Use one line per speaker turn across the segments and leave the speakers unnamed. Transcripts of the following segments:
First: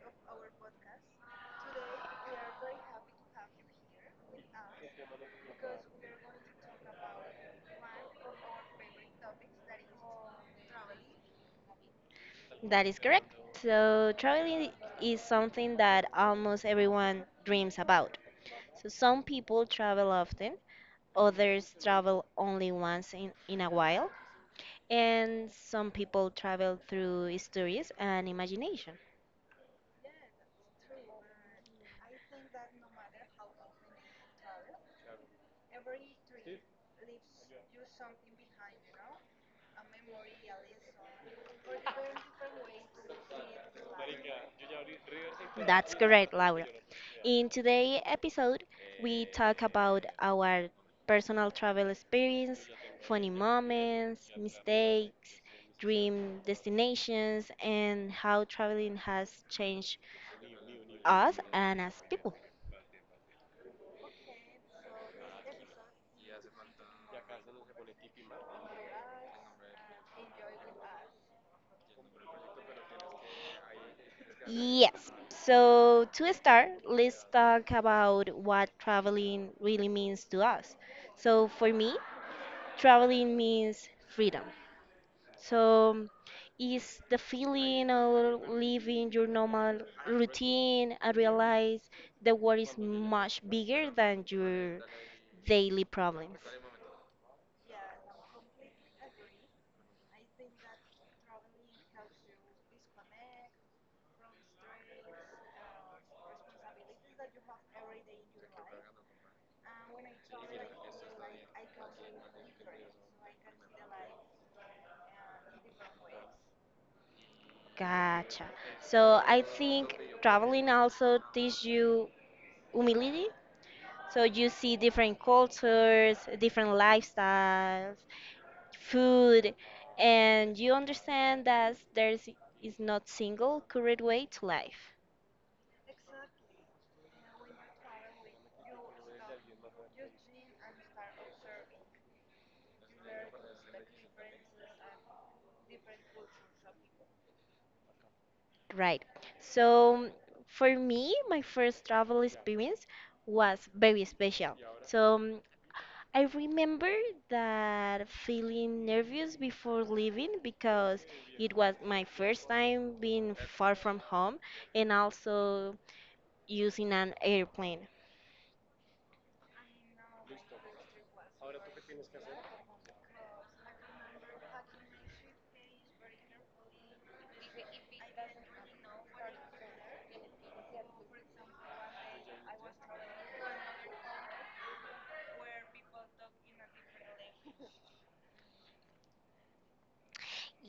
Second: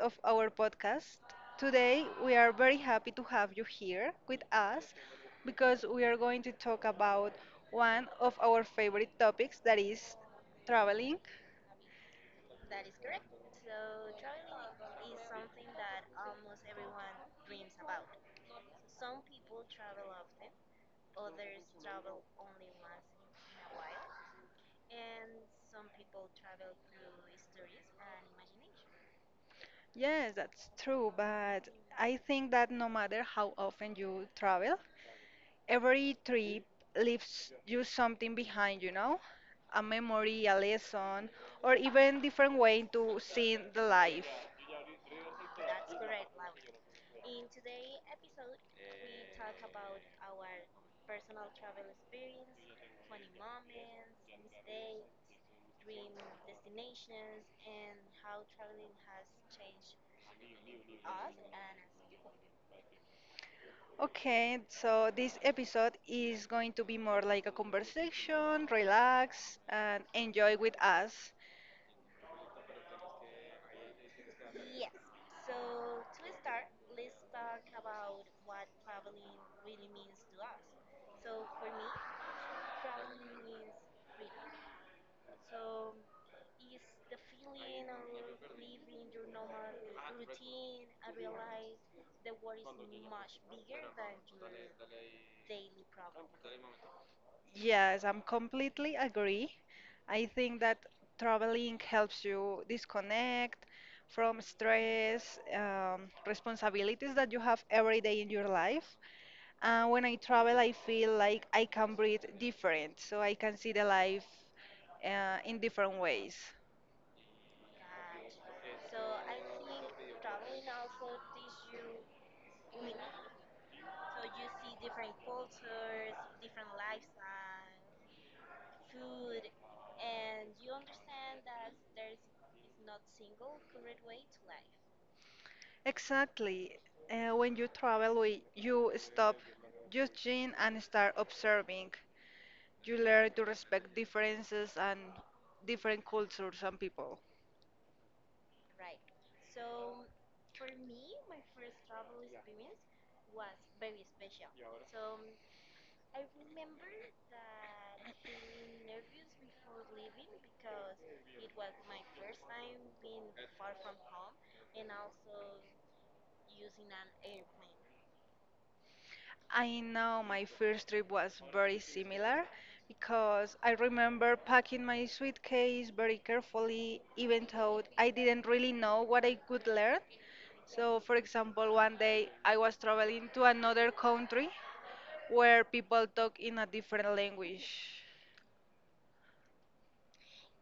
of our podcast. Today we are very happy to have you here with us because we are going to talk about one of our favorite topics that is traveling.
That is correct. So, traveling is something that almost everyone dreams about. So, some people travel often, others travel only once in a while, and some people travel through stories and imagination.
Yes, that's true, but I think that no matter how often you travel, every trip leaves you something behind, you know? A memory, a lesson, or even different way to see the life.
That's correct, Laura. In today's episode, we talk about our personal travel experience, funny moments, mistakes, dream destinations, and how traveling has changed us and as people.
Okay, so this episode is going to be more like a conversation, relax, and enjoy with us.
Yes. So, to start, let's talk about what traveling really means to us. So, for me, traveling means freedom. So, is the feeling of living your normal routine and realize the world is much bigger than your daily problems.
Yes, I'm completely agree. I think that traveling helps you disconnect from stress, responsibilities that you have every day in your life. And when I travel, I feel like I can breathe different, so I can see the life in different ways.
Gotcha. So, I think traveling also teaches you humility. So, you see different cultures, different lifestyles, food, and you understand that there is not single correct way to life.
Exactly. When you travel, you stop judging and start observing. You learn to respect differences and different cultures and people.
Right. So for me, my first travel experience was very special. So I remember that feeling nervous before leaving because it was my first time being far from home and also using an airplane.
I know my first trip was very similar because I remember packing my suitcase very carefully, even though I didn't really know what I could learn. So, for example, one day I was traveling to another country where people talk in a different language.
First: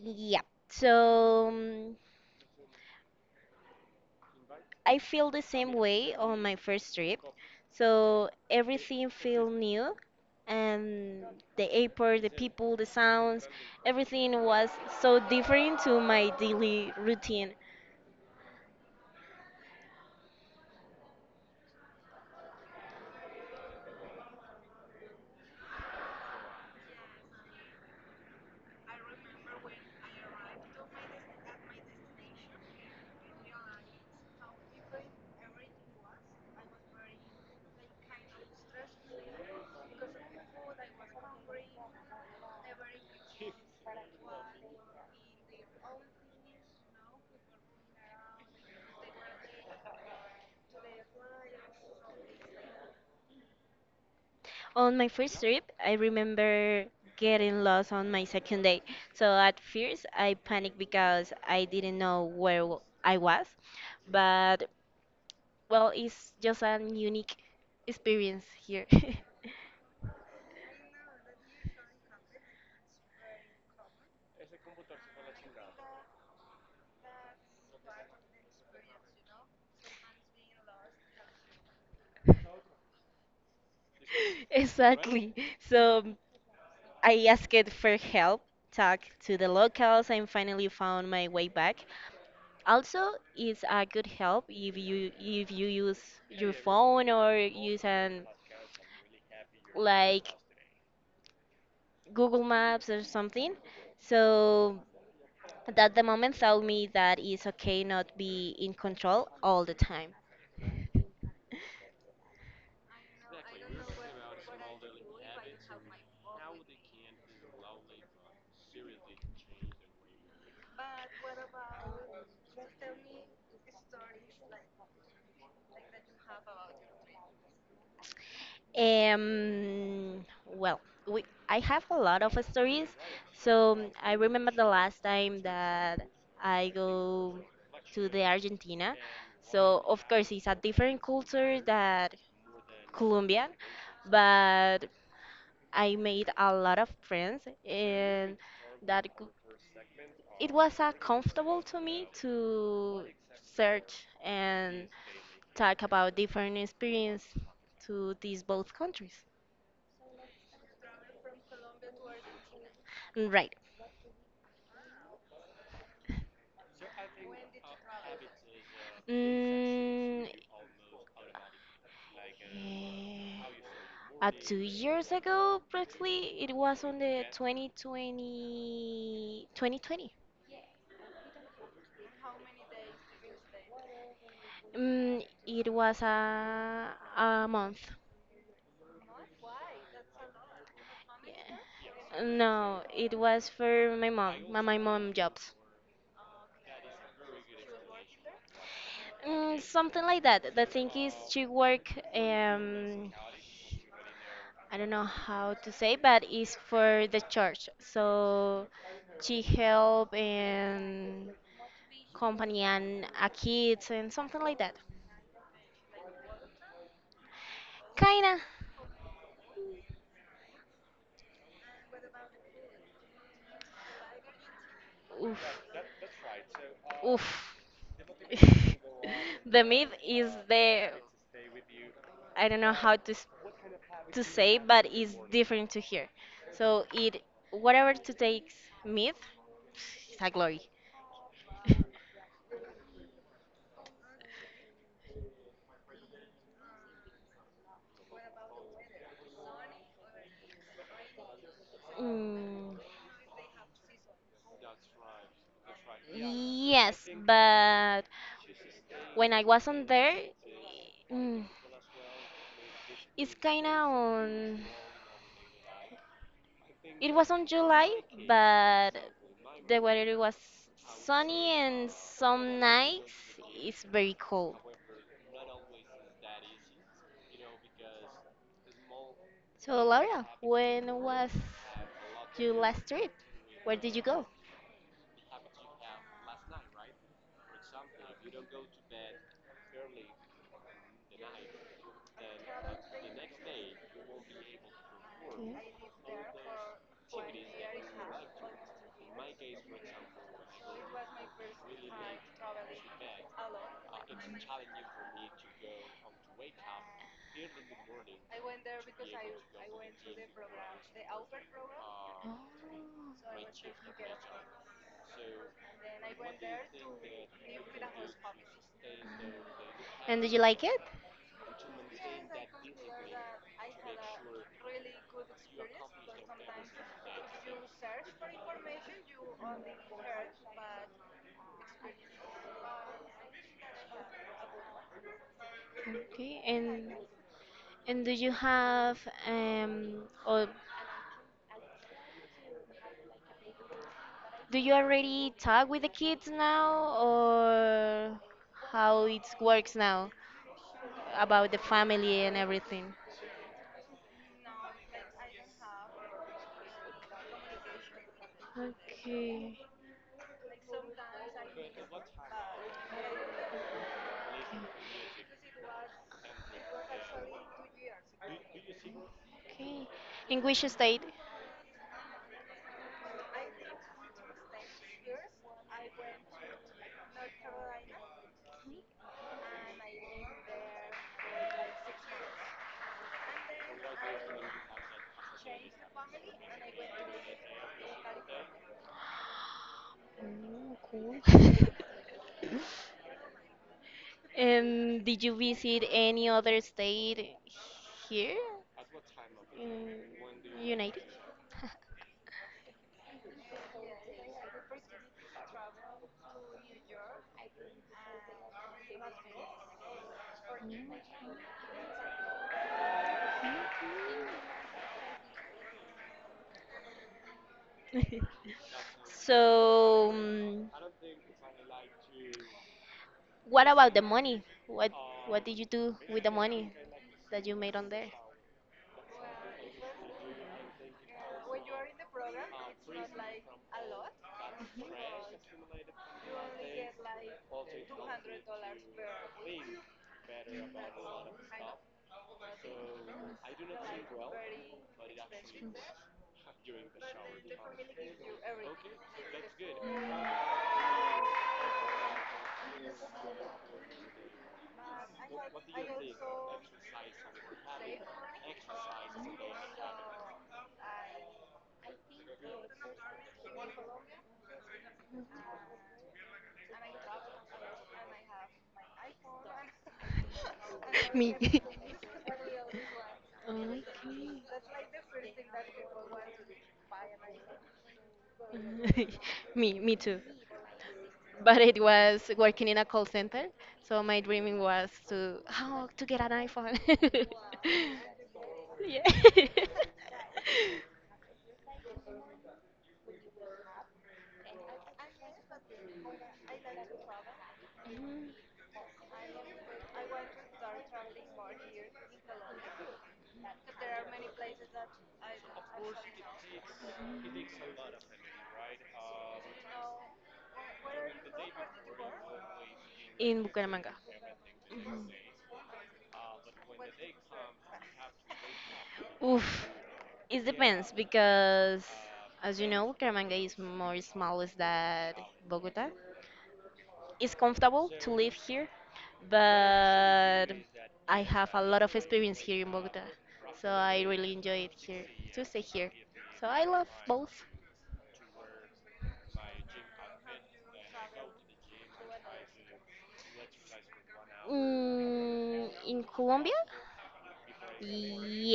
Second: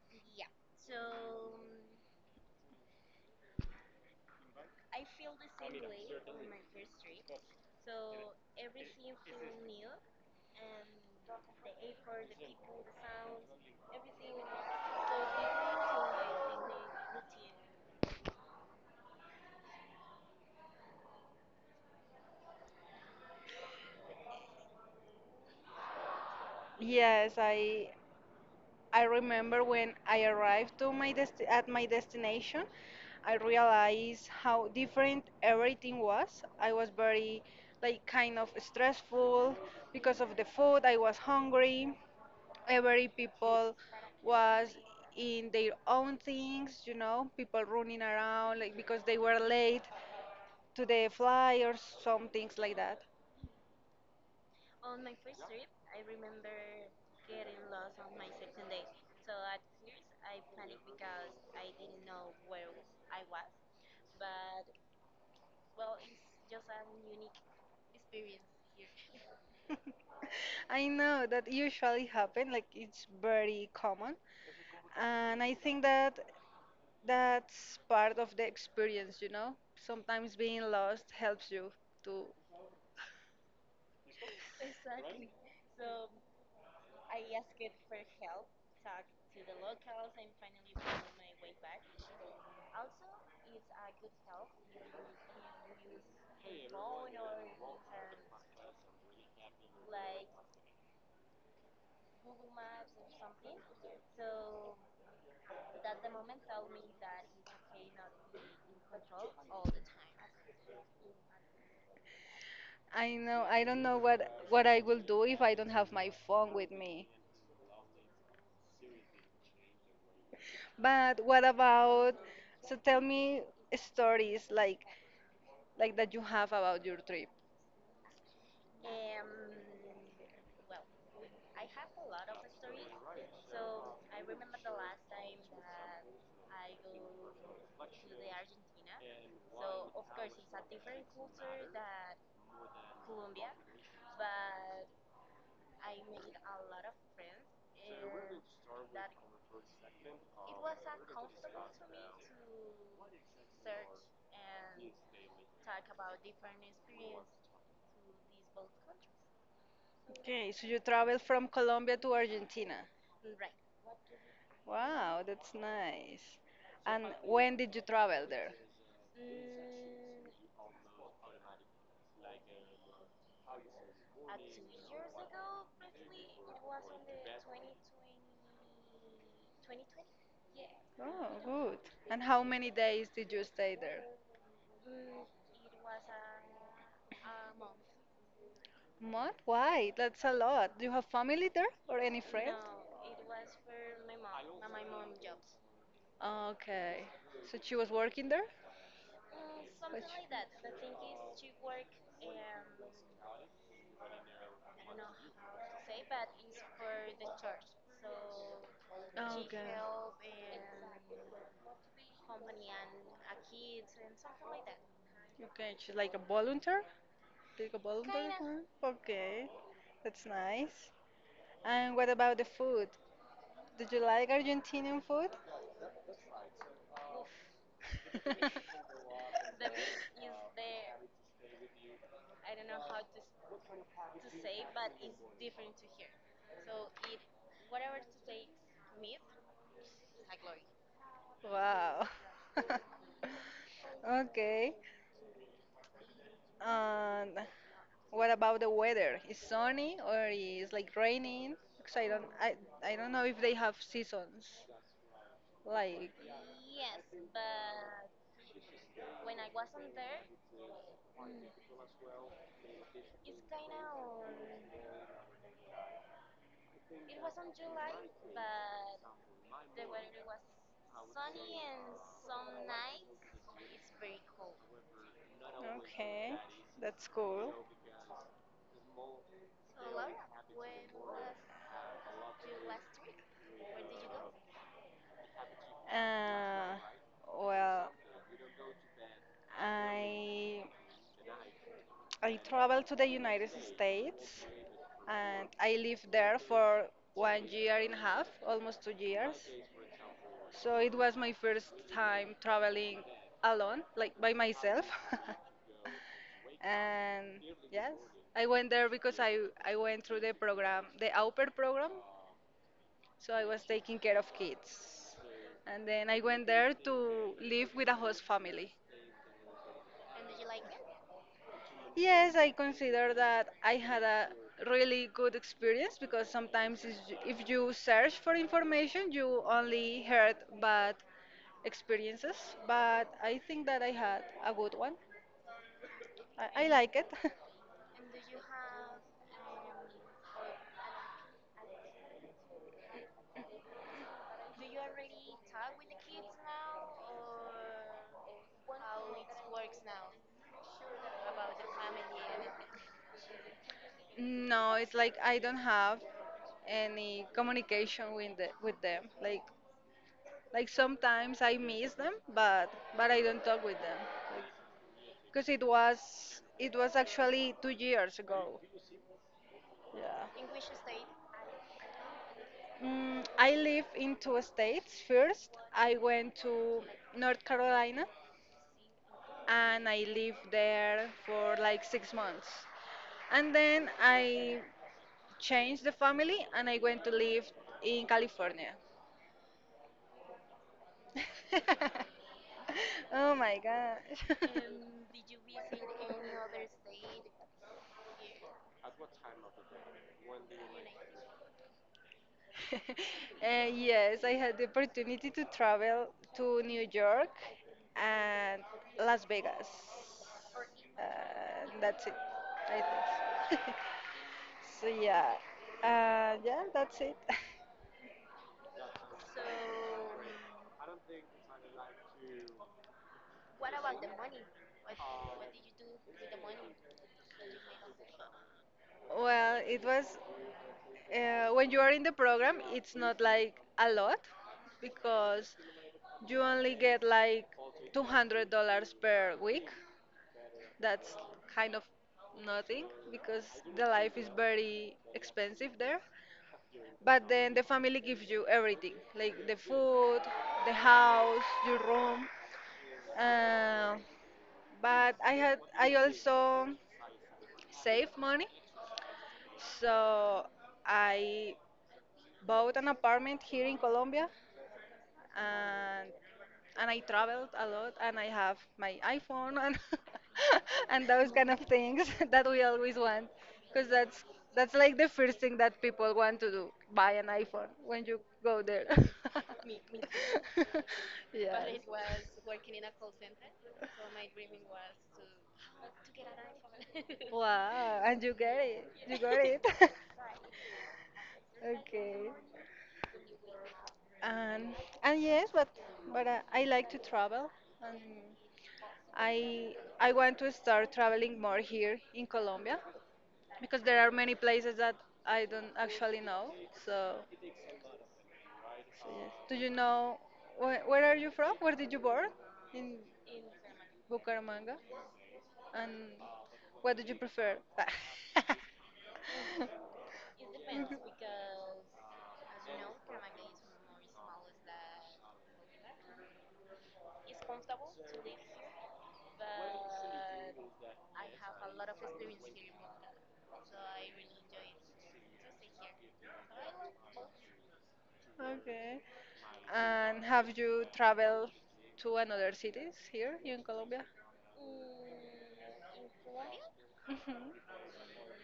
Yeah. So I feel the same way on my first trip. So everything feel new and the airport, the people, the sounds, everything was so different to my daily routine.
Yes, I remember when I arrived to my desti at my destination, I realized how different everything was. I was very like kind of stressful because of the food. I was hungry. Every people was in their own things, people running around like because they were late to the fly or some things like that.
On my first trip, I remember getting lost on my second day. So at first, I panicked because I didn't know where I was. But well, it's just an unique experience here.
I know that usually happen, like it's very common, and I think that that's part of the experience. Sometimes being lost helps you to.
Exactly. So I asked for help, talked to the locals, and finally found my way back. Also, it's a good help if you use your phone or use an like Google Maps or something. So that the moment told me that it's okay not be in control all the time.
I know I don't know what I will do if I don't have my phone with me. But what about? So tell me stories like that you have about your trip.
Well, we, I have a lot of stories. So I remember the last time that I go to the Argentina. So of course it's a different culture that Colombian, but I made a lot of friends and that cou- it was comfortable to me to search and talk about different experience to these both countries.
Okay, so you traveled from Colombia to Argentina.
Right.
Wow, that's nice. And when did you travel there?
Mm, eh, 2 years ago, practically, it was on the 2020.
Oh, good. And how many days did you stay there?
It was a month.
Month? Why? That's a lot. Do you have family there or any friends?
No, it was for my mom jobs.
Okay. So she was working there? Mm,
Something like that. The
she-
thing is, she work, I don't know how to say, but it's for the church. So she help
Okay.
and company and a kids and something like that.
Okay, she's like a volunteer? Like a volunteer?
Kinda.
Huh? Okay. That's nice. And what about the food? Did you like Argentinian food?
Oof. Oof. The myth is the I don't know how to to say, but it's different to here. So it whatever to takes myth is a glory.
Wow. Okay. And what about the weather? Is sunny or is like raining? Because
Mm,
I don't know if they have seasons. Like
yes, but when I wasn't there, mm, it's kinda on. It was on July, but the weather was sunny and some nights it's very cold.
Okay. That's cool.
So, Laura, when was your last trip? Where did you go?
Uh well, I I traveled to the United States and
Okay.
I lived there for one year and a half, almost 2 years. So it was my first time traveling alone, like by myself. And yes, I went there because I went through the program, the au pair program.
Oh.
So I was taking care of kids. And then I went there to live with a host family.
And did you like it?
Yes, I consider that I had a really good experience because sometimes if you search for information, you only heard bad experiences. But I think that I had a good one.
Okay.
I
And
like it.
And do you or do you already talk with the kids now, or how it works now about the family and everything?
No, it's like I don't have any communication with with them. Like
Okay.
sometimes I miss them, but I don't talk with them because it was actually 2 years ago.
Okay.
Yeah.
In which state?
Mm, I live in two states. First, I went to North Carolina and I lived there for like 6 months. And then I changed the family and I went to live in California.
Oh, cool.
Oh my gosh.
Did you visit any other state here in United?
Yes, I had the opportunity to travel to New York and Las Vegas. And that's it, I think. So yeah, yeah, that's it.
So, what about the money? What did you do with the money that you made on there?
Well, it was when you are in the program, it's not like a lot because you only get like $200 per week. That's kind of nothing because the life is very expensive there. But then the family gives you everything, like the food, the house, your room. Uh, but I also save money, so I bought an apartment here in Colombia and I traveled a lot and I have my iPhone and and those
Me.
kind of things that we always want
Okay.
because that's like the first thing that people want to do buy an iPhone when you go there.
me,
Me
me
me
too.
too.
But
Yeah,
it was working in a call center. So my dreaming was to how to get an iPhone.
wow, and
Yeah.
you got it. Okay, and yes, but I like to travel, and I I want to start traveling more here in Colombia because there are many places that I don't actually know. So, so, yes. Do you know where are you from? Where did you born? In
In Bucaramanga.
Bucaramanga.
Mhm.
And what did you prefer?
Oof, it depends because, as you know, Bucaramanga is more smallest than Bogota. It's comfortable to live here, but I have a lot of experience here in Bogota, so I really enjoy it here to stay here. So I love both.
Okay. And have you traveled to another cities here in Colombia?
In Colombia,
Mhm.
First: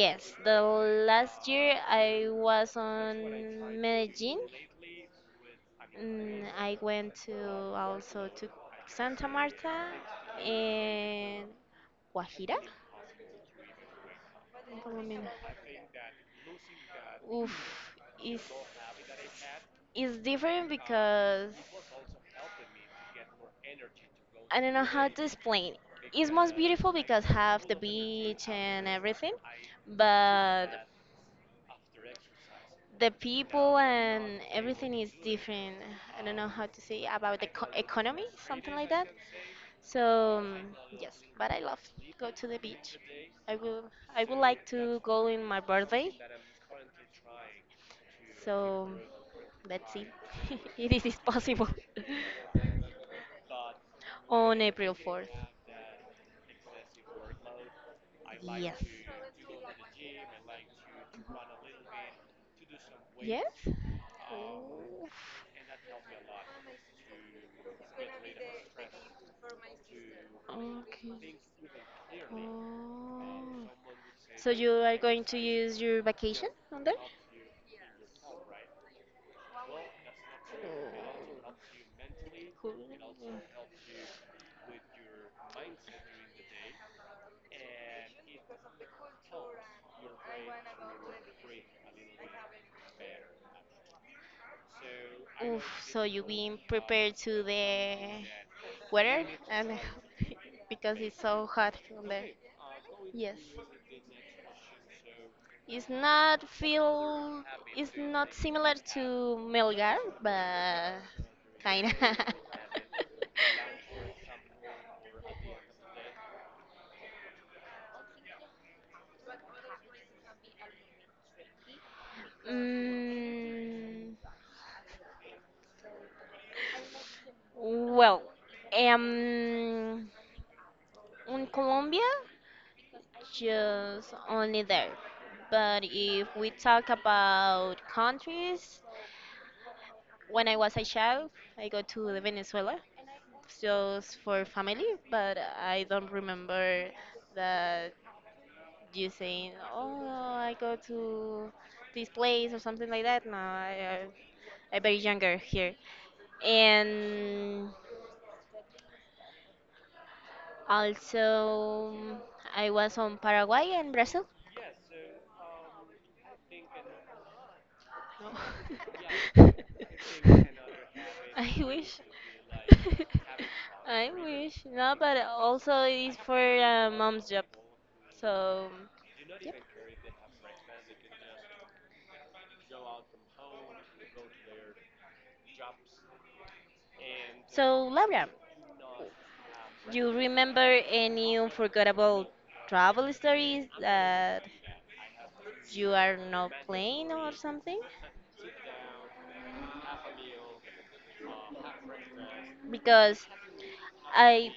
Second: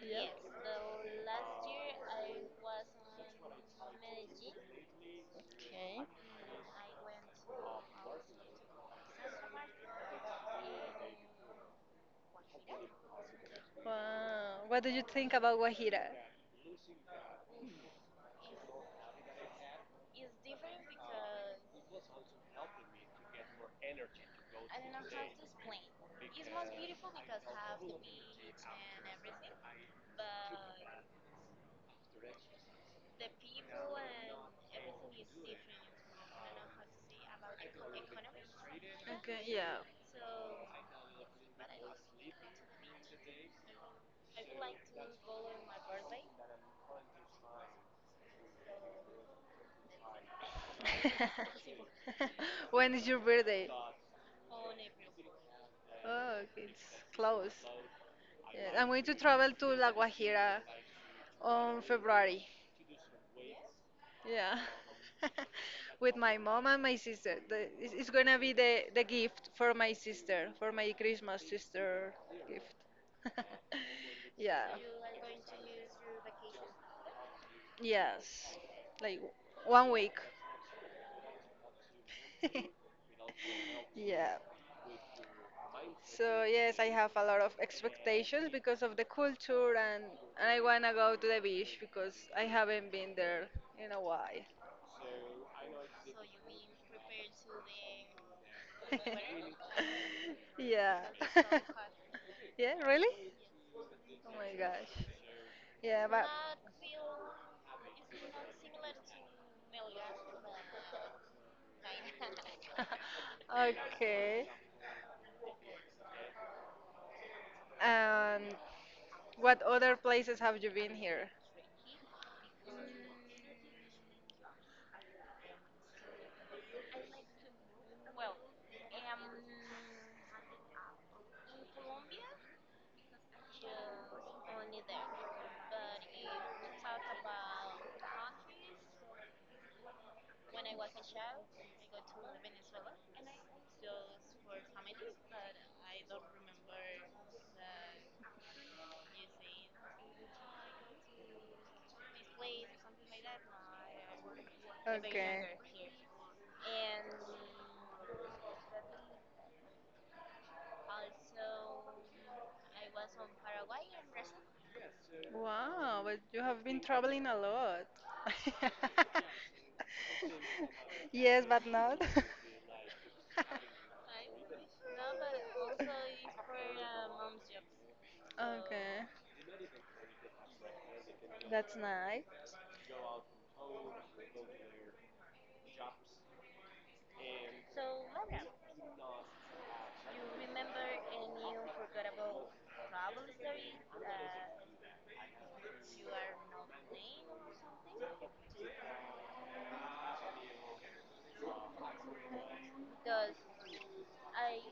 Yep.
the last year I was on Medellin.
Okay.
I went to also to Santa Marta and Guajira.
Wow. What do
I
you
mean,
think about Guajira?
oof, is is different because I don't know how to explain. It's most beautiful because have the beach and everything, but the people and everything is different. I don't know how to say about the economy, something like that.
Okay, yeah.
So yes, but I love go to the beach. I will I would like to go in my birthday. So let's see if it is possible.
When is your birthday?
On April 4th.
Oh, it's close. Yeah, I'm
Yes.
going to travel to La Guajira on February.
Yes?
Yeah.
Oh.
With my mom and my sister. It's gonna be the gift for my sister, for
Okay.
my Christmas sister gift.
Oh. So you
Yeah.
are going to use your vacation on there?
Yes. Like one week.
Oh. Cool.
Yeah. So yes, I have a lot of expectations because of the culture, and I wanna go to the beach because I haven't been there in a while.
Oof, so you being prepared to the weather and because
Yeah.
it's so hot from there.
Yeah, really?
Yes.
Oh my gosh.
It's
Yeah,
not
but.
feel it's not similar to Melgar, but kinda.
Okay. And what other places have you been here?
mm, well, um, in Colombia, just only there. But if we talk about countries, when I was a child, I go to Venezuela just for family, but I don't remember that you saying, "Oh, I go to this place" or something like that. No, I very younger
Okay.
here, and also I was on Paraguay and Brazil.
Wow, but you have been traveling a lot.
No.
Yes, but
I
not.
wish. I wish. No, but also it's for mom's job. So,
Okay. That's nice.
so, Laura, you remember any unforgettable travel stories that you are not playing or something? Because I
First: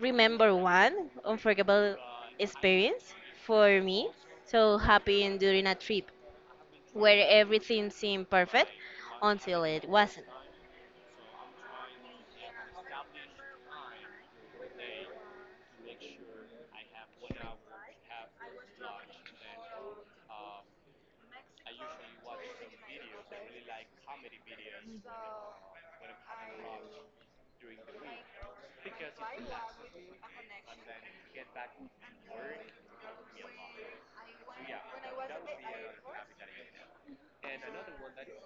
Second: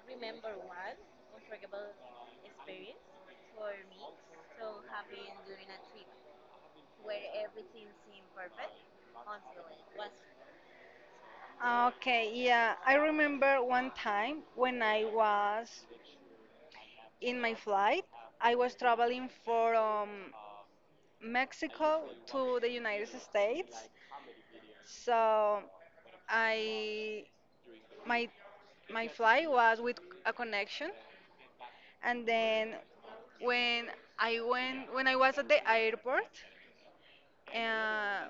remember one unforgettable experience for me. So happened during a trip where everything seemed perfect until it wasn't.
Ah, okay, yeah, I remember one time when I was in my flight. I was traveling from Mexico to the United States. So I my my flight was with a connection, and then when when I was at the airport, uh,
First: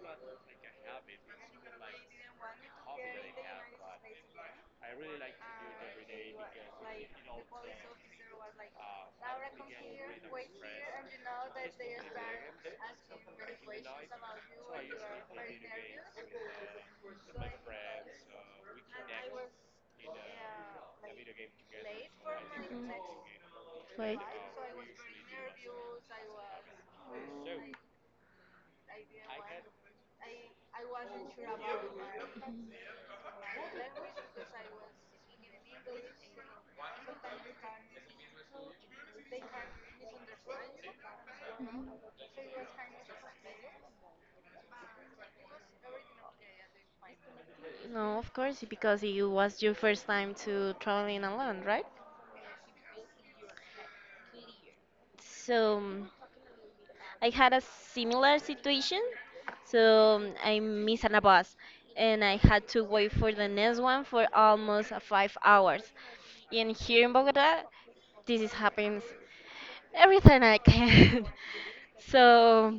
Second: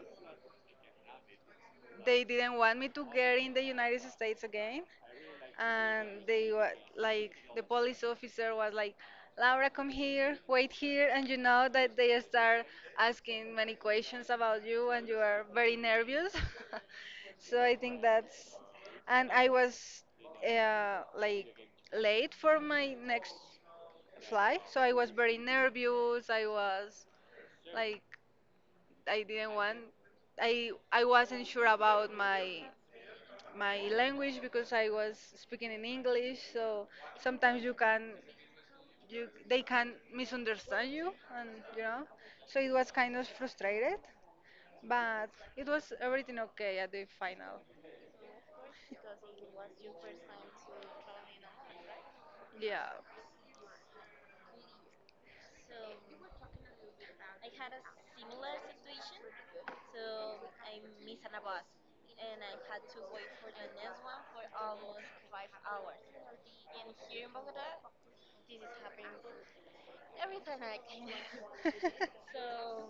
they didn't want me to get in the United States again, and they were like the police officer was like, Laura, come here, wait here, and you know that they start asking many questions about you, and you are very nervous. So and I was like late for my next
Like,
flight, so I was very nervous. I was like I didn't want I wasn't sure about my language because I was speaking in English, so sometimes you they can misunderstand you, and you know so it was kind of frustrated, but it was everything okay at the final.
no, of course, because it was your first time to traveling alone, right?
Yeah.
So I had a similar situation. So I missed a bus and I had to wait for the next one for almost 5 hours. And here in Bogota, this is happens every time I can. So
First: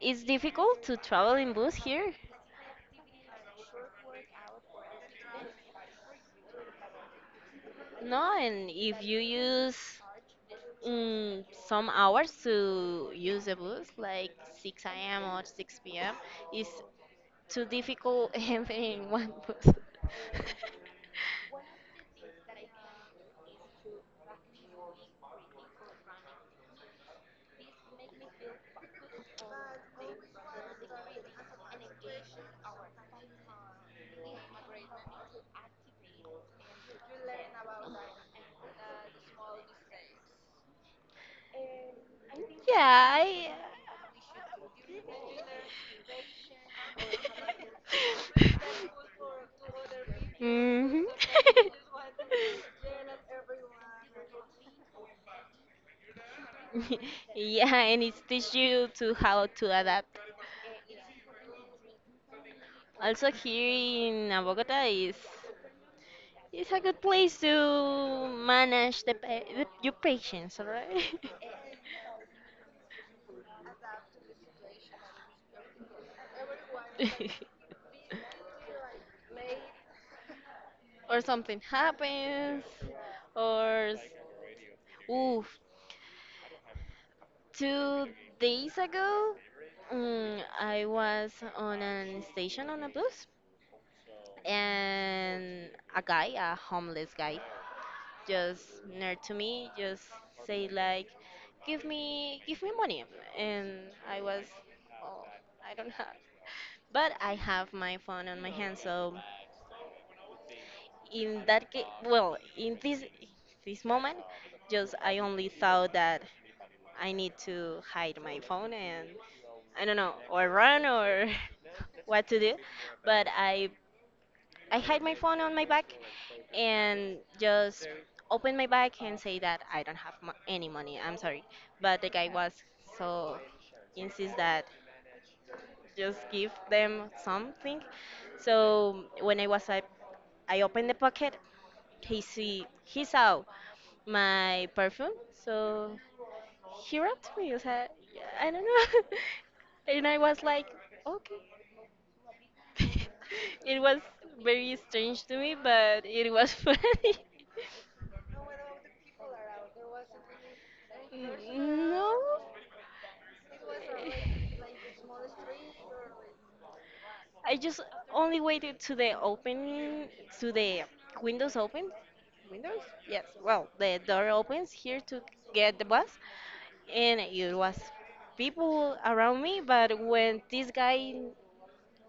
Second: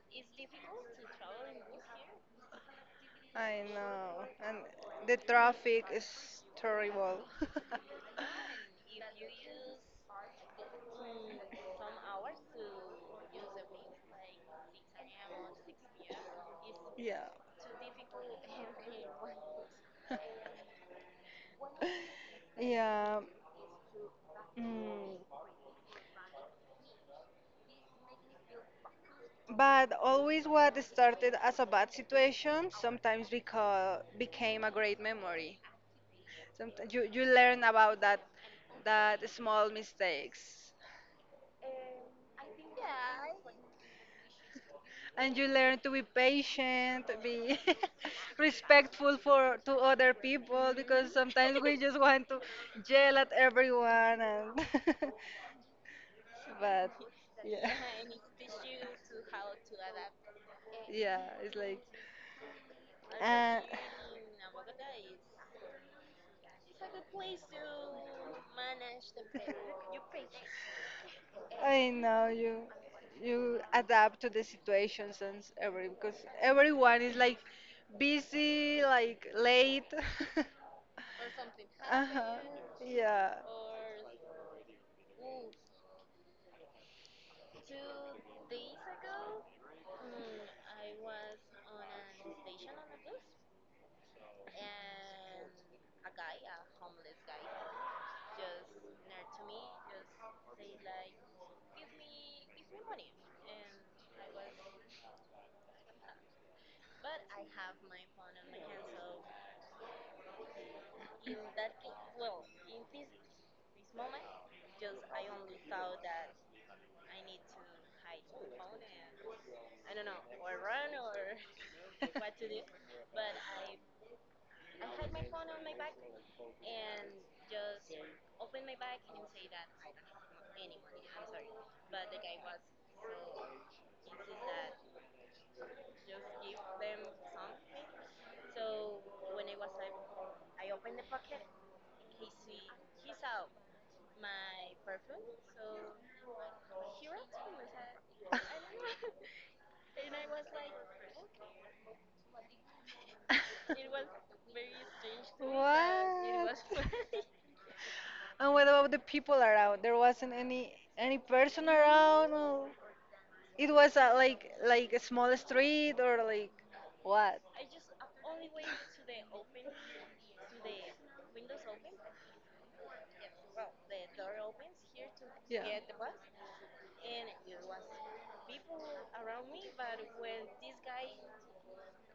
it's difficult to travel in bus here,
I know, and the traffic is terrible.
no? And if you use some hours to use the bus, like 6 a.m. or 6 p.m., it's
Yeah.
too difficult even in one bus.
Yeah. Mm. But always what started as a bad situation sometimes became a great memory. Sometimes you learn about that small mistakes.
Yeah, I.
And you learn to be patient, be respectful for to other people
Mhm.
because sometimes we just want to yell at everyone and but
Yeah,
yeah.
and it teaches you to how to adapt.
Yeah, it's like
Also
uh,
here in Bogota is it's a good place to manage the your patience, alright?
I know you adapt to the situations, and s- every because everyone is like busy, like late.
Or something
Uh-huh.
happens.
Yeah.
or s- Oof, 2 days ago, I was on a station on a bus, and a guy, a homeless guy, just near to me, just say like, give me money," and I was, "Oh, I don't have." But I have my phone on my hand, so in that case, well, in this moment, just I only thought that I need to hide my phone and I don't know, or run or what to do, but I hide my phone on my back and just open my bag and say that I don't have any money. I'm sorry, but the guy was so insist that just give them something. So when I opened the pocket, he saw my perfume, so he robbed me. I said, I don't know, and I was like, okay. It was very strange to me, but it was
What?
funny.
And what about the people around? There wasn't any person
No,
around, or like a small street, or like what?
I just only waited to the open, to the windows open. Windows? Yes. Well, the door opens here to
Yeah.
get the bus, and it was people around me. But when this guy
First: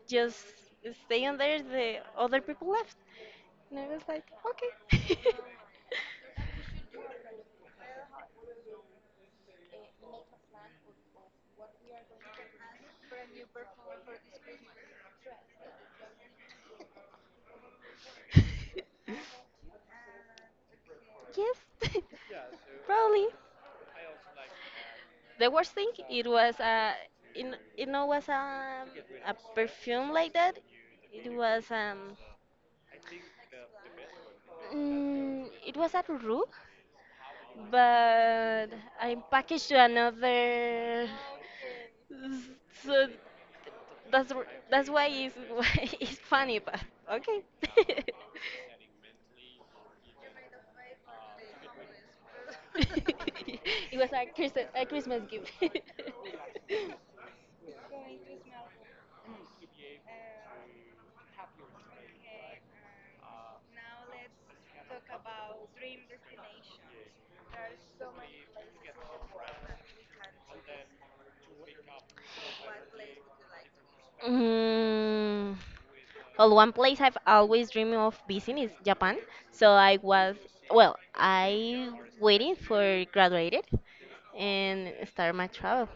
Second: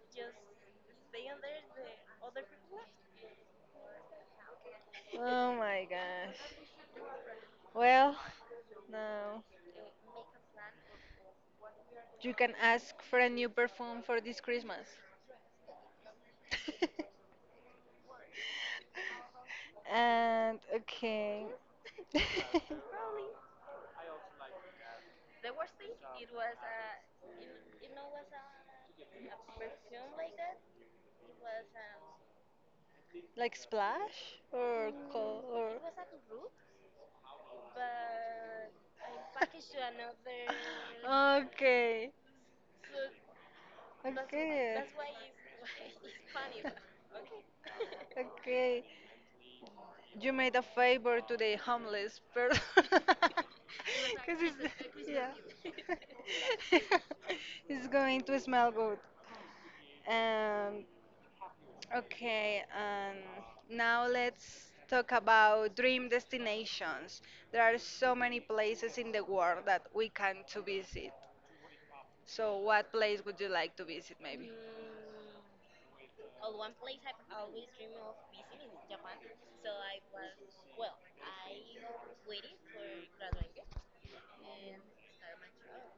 just stay on there, the other people left, and I was like, okay.
Oh my gosh. Well, no. You can ask for a new perfume for this Christmas. And okay.
Yes, probably. The worst thing it was a, in it no was a perfume like that. It was um
Like splash or call
mm,
or
it was at Ruru, but I packaged to another.
okay.
So
Okay.
that's why it's why it's funny, but okay.
Okay. You made a favor to the homeless person.
It was a
Because it's,
Christmas a Christmas
yeah.
gift.
It's going to smell good. Um, okay, now let's talk about dream destinations. There are so many places in the world that we can to visit. So what place would you like to visit maybe?
Mm, well, one place I've always dreamed of visiting is Japan. So well, I waiting for graduated and start my travel.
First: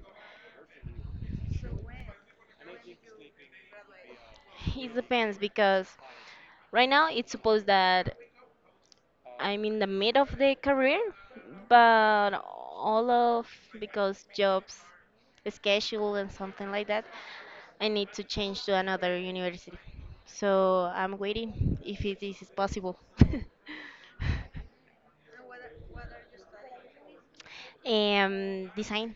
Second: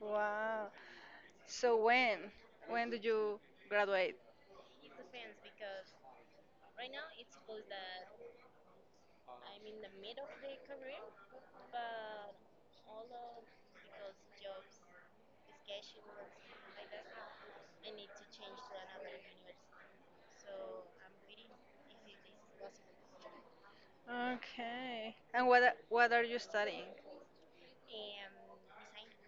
Wow. So when? When did you graduate?
It depends because right now it's supposed that I'm in the mid of the career, but all of because jobs, schedule, and something like that, I need to change to another university. So I'm waiting if it is possible.
Okay. And what what are you studying?
Design.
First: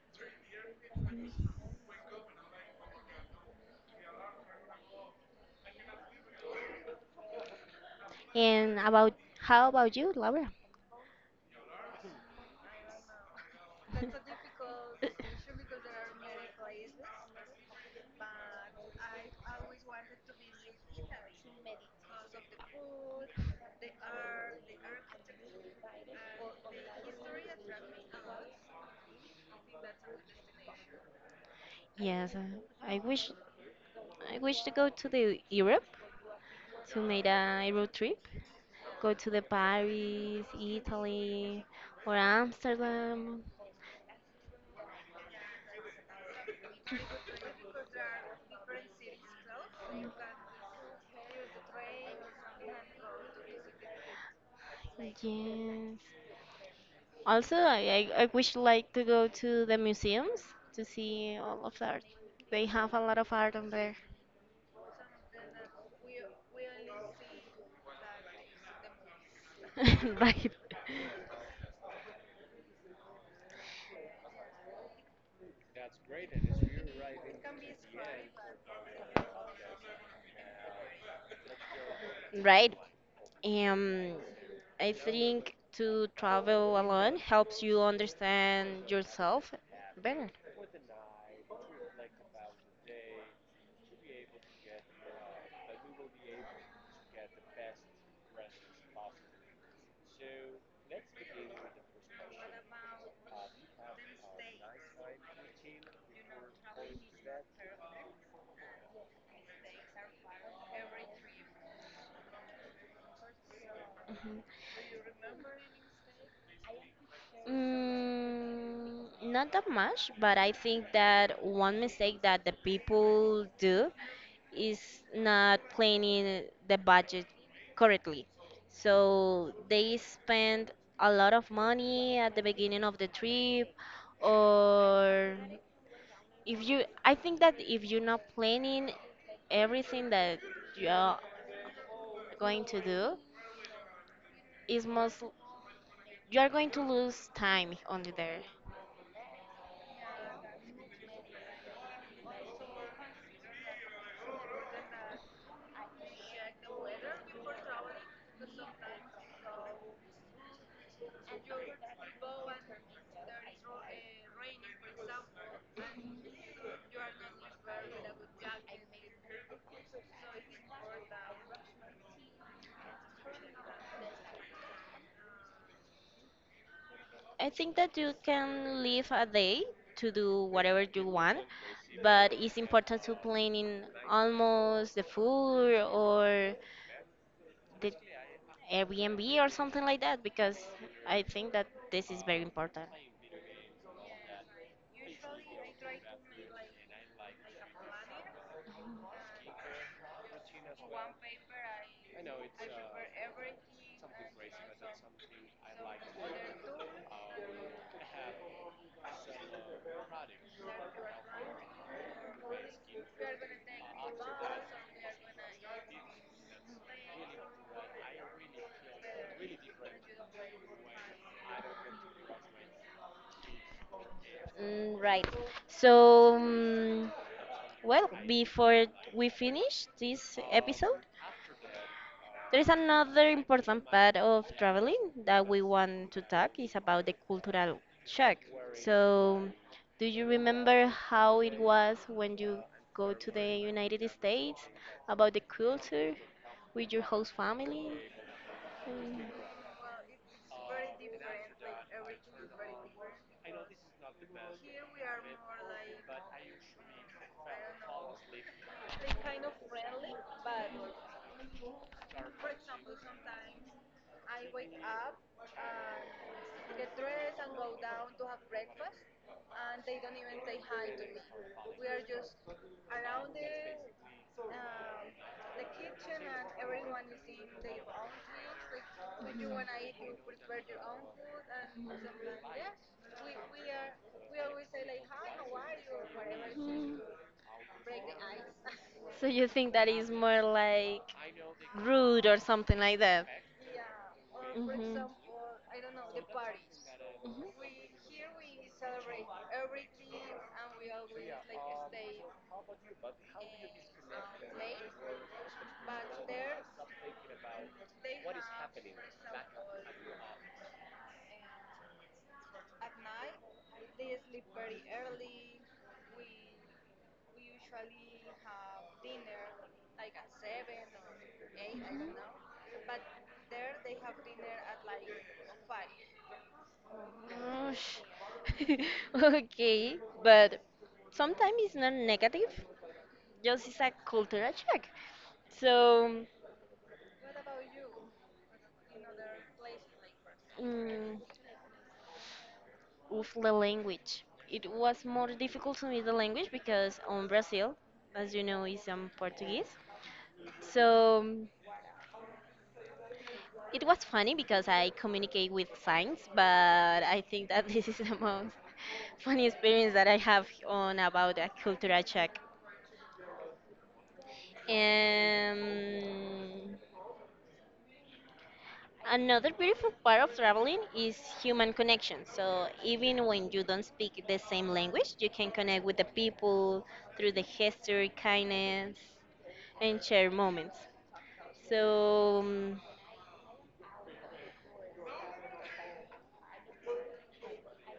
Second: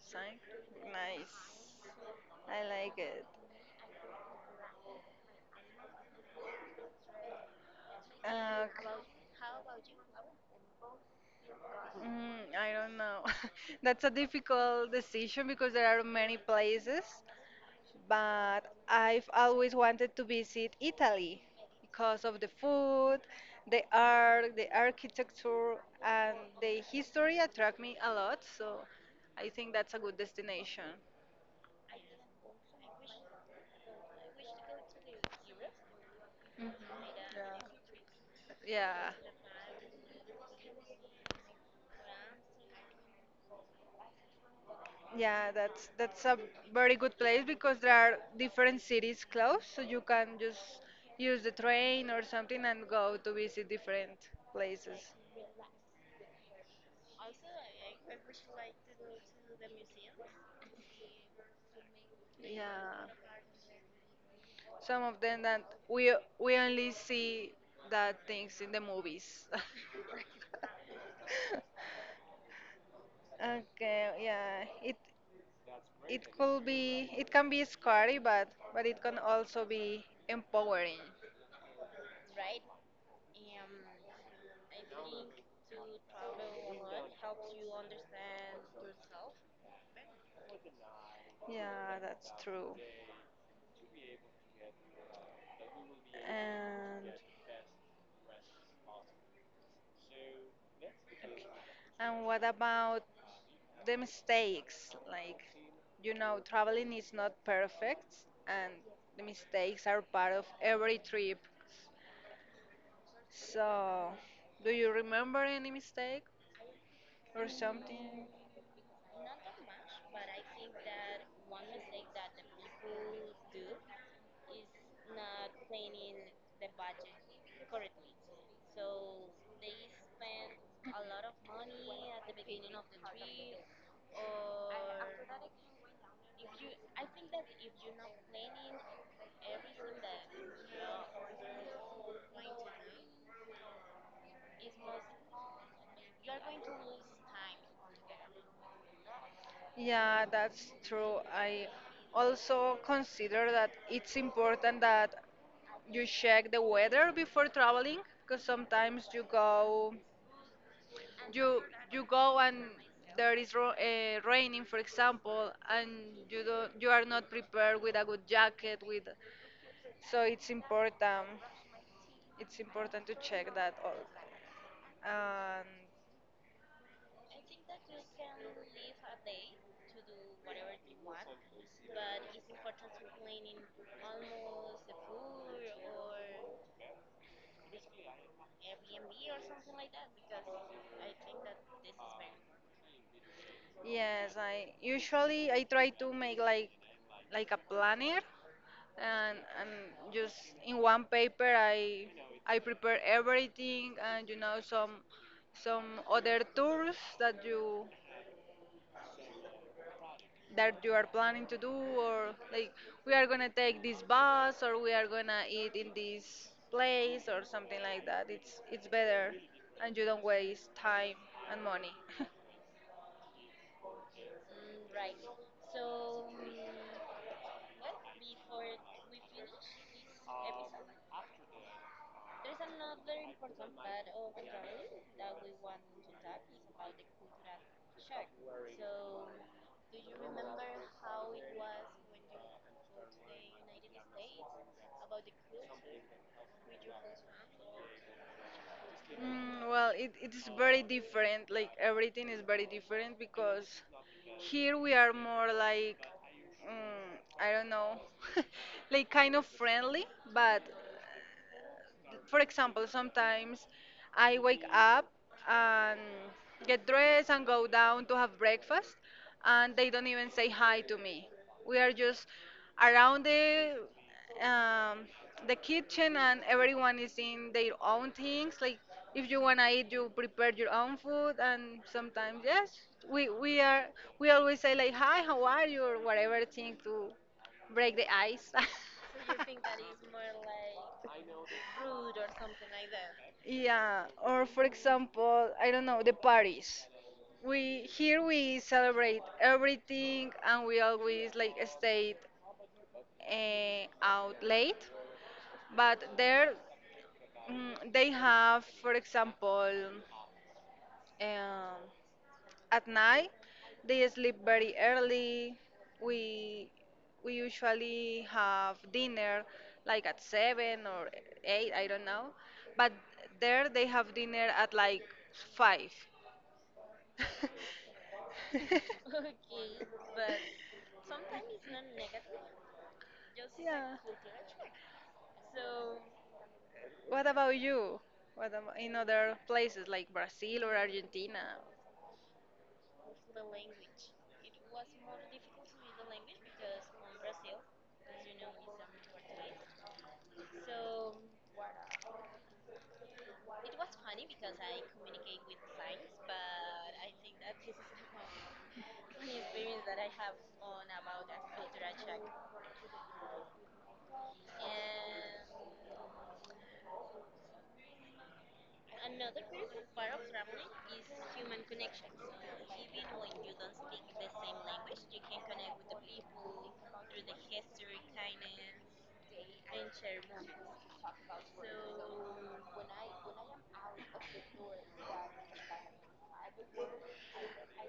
Psych? Nice. I like it. Uh,
And about How about you, Laura?
I don't know. That's a difficult decision because there are many places, but I've always wanted to visit Italy because of the food, the art, the architecture, and the history attract me a lot, so I think that's a good destination.
Yes, I wish I wish to go to the Europe
Mhm.
to make a
Yeah.
Euro trip. Go
Yeah.
to the Paris, Italy, or Amsterdam.
Yeah, that's a very good place because there are different cities close, so you can just use the train or something and go to visit different places.
Yes. Also, I wish like to go to the museums to see all of the art. They have a
Yeah,
lot of art on there.
some of them that we we only see that things in the movies.
Right.
Okay, yeah. It could be it can be scary, but it can also be empowering.
Right. Um, I think to travel alone helps you understand yourself better.
Yeah, that's true. And And what about the mistakes? Like, traveling is not perfect, and the mistakes are part of every trip. So,
Mhm.
do you remember any mistake or something?
Not that much, but I think that one mistake that the people do is not planning the budget correctly. So they spend a lot of money at the beginning of the trip, or if you, I think that if you're not planning everything that you're going to do, is most you are going to lose time on there.
Yeah, that's true. I also consider that it's important that you check the weather before traveling because sometimes you you go and there is raining for example, and you are not prepared with a good jacket, with, so it's important to check that all. And
I think that you can leave a day to do whatever you want, but it's important to plan in almost the food or the Airbnb or something like that because I think that this is very important.
yes, I usually I try to make like a planner, and just in one paper I prepare everything. And some other tools that you are planning to do, or like we are gonna take this bus or we are gonna eat in this place or something like that. It's better, and you don't waste time and money.
Right. So, well, before we finish this episode, there is another important part of traveling that we want to talk is about the cultural shock. So, do you remember how it was when you go to the United States about the culture with your host family? Mm.
Well, it's very different, like everything is very different, because here we are more like, I don't know, like kind of friendly, but for example, sometimes I wake up and get dressed and go down to have breakfast, and they don't even say hi to me. We are just around um, the kitchen, and everyone is in their own things. Like if you wanna eat, you prepare your own food, and sometimes, yes, we we are we always say like hi, how are you, or whatever thing
Mm.
to break the ice.
So you think that is more like rude or something like that.
Yeah, or for example, I don't know, the parties. We, here we celebrate everything, and we always like stay out late, but there, they have, for example, um, at night, they sleep very early. We we usually have dinner like at 7 or 8, I don't know. But there they have dinner at like 5.
Gosh.
Okay,
Okay, but sometimes it's not negative, just it's a
yeah.
cultural check. So,
What about you? What about in other places like Brazil or
mm,
Argentina?
with the language, it was more difficult to me the language because on Brazil, as you know, is Portuguese. So it was funny because I communicate with signs, but I think that this is the most funny experience that I have on about a cultural check. Um, another beautiful part of traveling is human connection. So even when you don't speak the same language, you can connect with the people through the history, kindness, and share moments. So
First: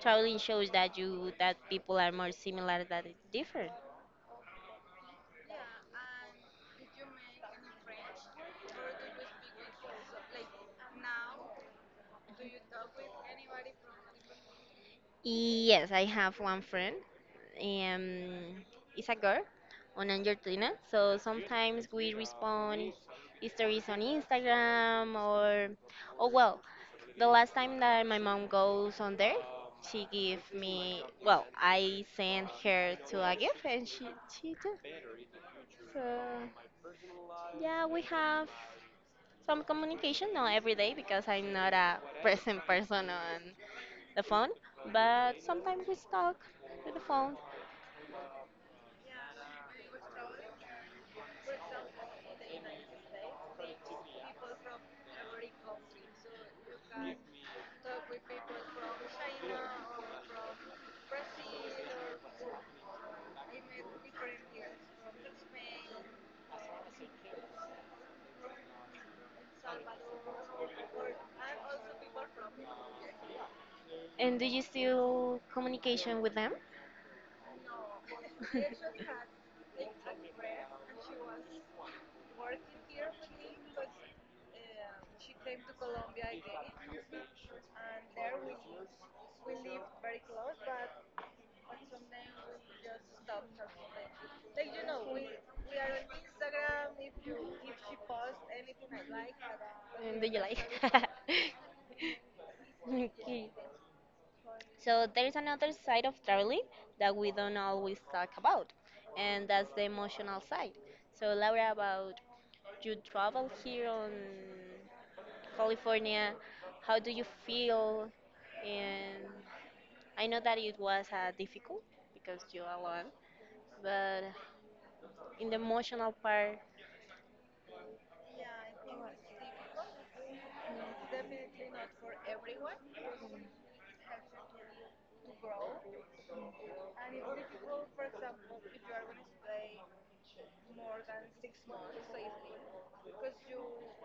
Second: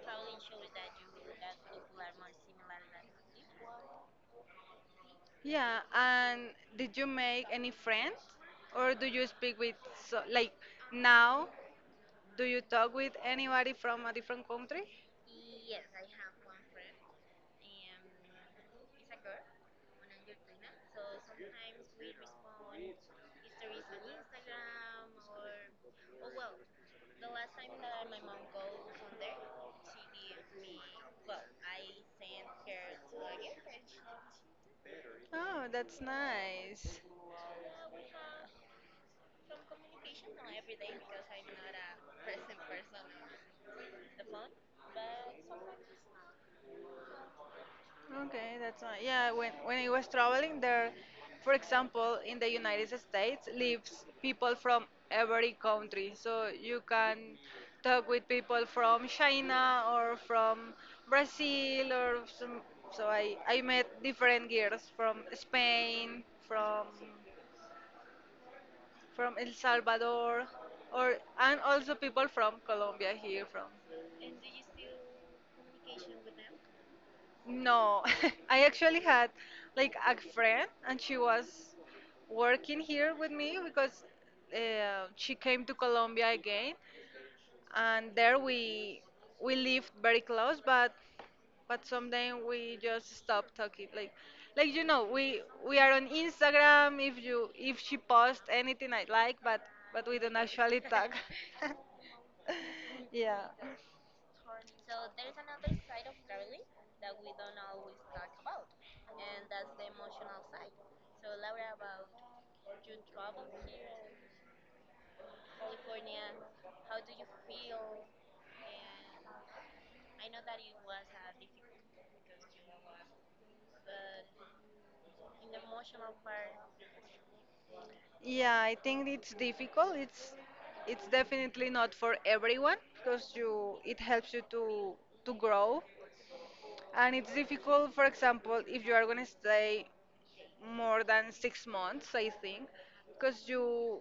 traveling shows that people are more similar than different.
Yeah, and did you make any friends? Or do you speak with, so, like, now, do you talk with anybody from a different country?
Yes, I have one friend. Um, it's a girl on Argentina. So sometimes we respond stories on Instagram or, oh well, the last time that my mom goes on there, she gave me, well, I sent her to a gift and she took.
Oh,
So
that's nice.
yeah, we have some communication, not every day because I'm not a present person on the phone, but sometimes we talk with the phone.
Okay, that's nice. Yeah, when I was traveling there, for example, in the United States lives people from every country. So you can talk with people from China or from Brazil or some, so I met different girls from Spain, from El Salvador, or and also people from Colombia, here from.
And do you still communication with them?
No, I actually had like a friend, and she was working here with me because she came to Colombia again, and there we lived very close, but someday we just stopped talking. Like, we are on Instagram, if she posts anything I like, but
And
we
do
don't
you like?
actually talk.
Okay.
Yeah.
So there is another side of traveling that we don't always talk about, and that's the emotional side. So Laura, about you travel here on California, how do you feel? And I know that it was difficult because you alone, but in the emotional part,
Yeah, I think it's difficult. It's definitely not for everyone because you it helps you to grow, and it's difficult. For example, if you are gonna stay more than 6 months, I think, because you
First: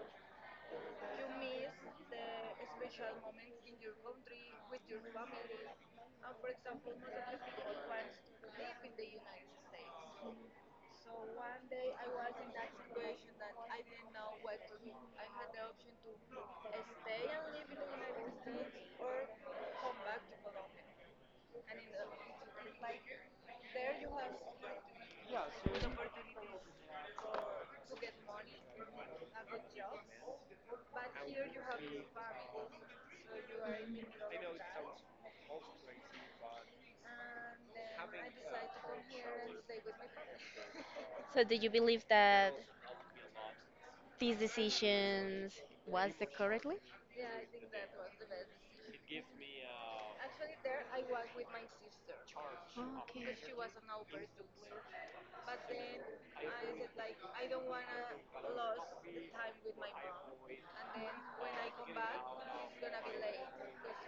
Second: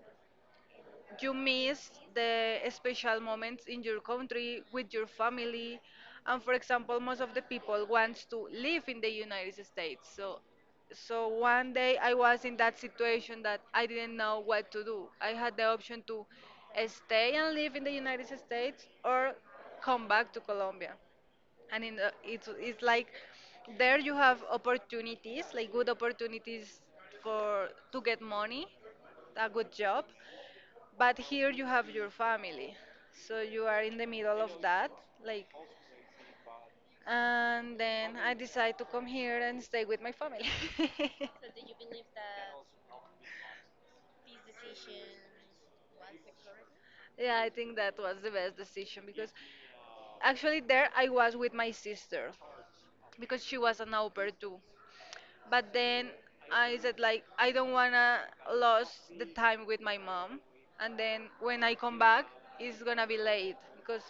you miss the special moments in your country with your family. And for example, most of the people wants to live in the United States, so one day I was in that situation that I didn't know what to do. I had the option to stay and live in the United States or come back to Colombia, and it's like there you have opportunities, like good opportunities for to get money, a good job, but here you have your family. So you are in the middle of that, like, and then I decide to come here and stay with my family.
so do you believe that these decisions was the correctly?
Yeah, I think that was the best decision because actually there I was with my sister,
Okay.
because she was an au pair too. But then I said, like, I don't wanna lose the time with my mom, and then when I come back, it's gonna be late, because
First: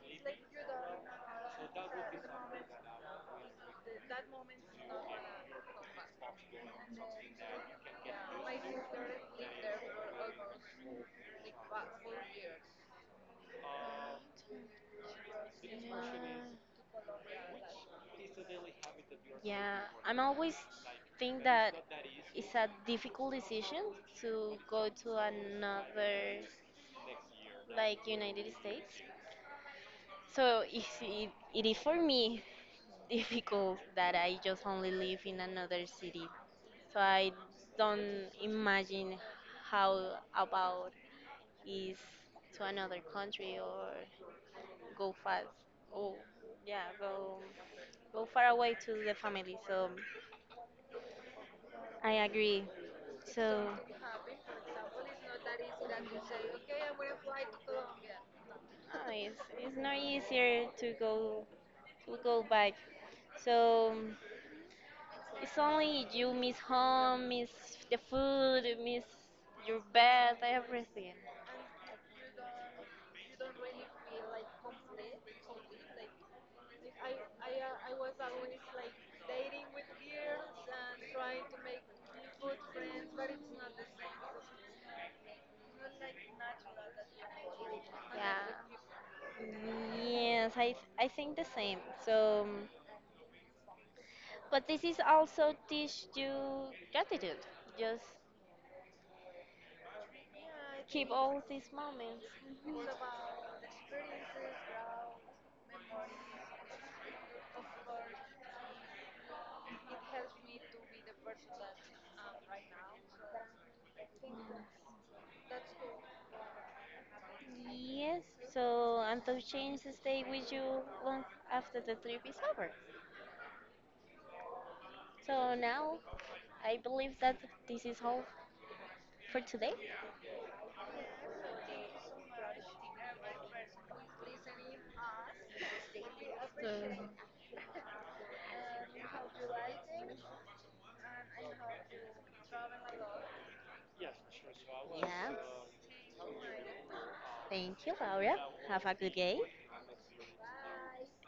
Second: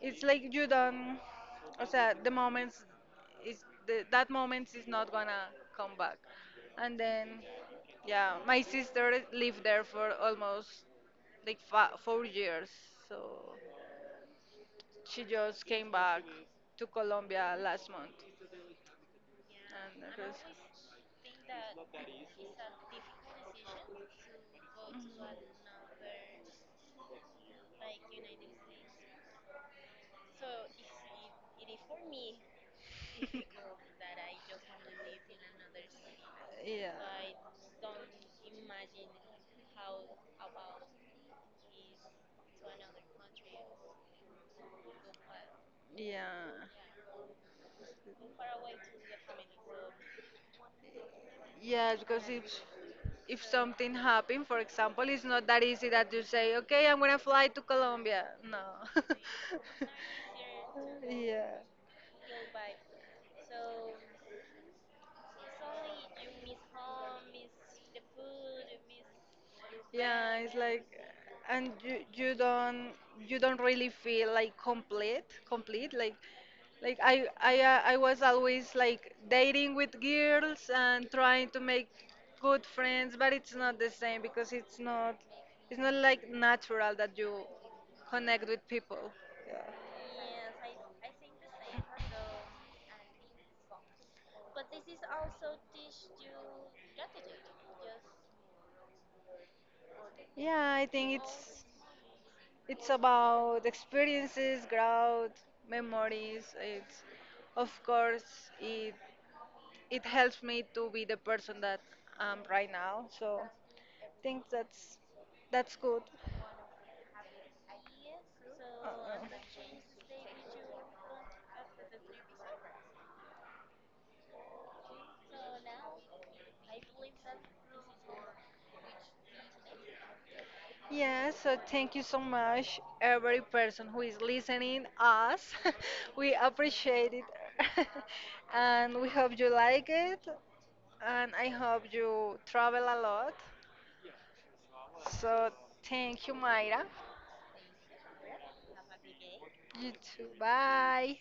it's like you don't. O sea, the moments is the, that moments is not gonna come back. And then, yeah, my sister lived there for almost like 4 years, so she just
Yeah,
came back to Colombia last month.
yeah.
And
I'm
because.
always think that it's a difficult decision to go to another like United States. So if it is for me difficult that I just only live in another city. So I don't imagine how about is to another country or go fast.
Yeah.
Oh,
Yeah.
yeah, go far away to the family. So
Yes,
I
because if
agree.
if
So
something happens, for example, it's not that easy that you say, okay, I'm gonna fly to Colombia. No.
no, it's not easier
Yeah.
to go back. So it's only you miss home, miss the food, miss your bed,
Yeah, it's like,
everything.
and you don't really feel like complete, complete. Like, I was always like dating with girls and trying to make good friends, but it's not the same, because it's not like natural that you
Yeah.
connect with people.
Yes, I think the same. So, but this is also teach you gratitude. Just
Yeah, I
keep
think
all these
it's.
moments.
It's about experiences, growth, memories. It's, of course, it helps me to be the person that I'm right now. So I think that's good.
Yes. So and
Uh-uh.
changes stay with you long after the trip is over. So now I believe that this is all for today.
Yeah, so thank you so much, every person who is listening us. We appreciate it, and we hope you like it. And I hope you travel a lot.
Yeah.
So thank you, Mayra.
Thank you, Laura. Have a good day.
You too. Bye.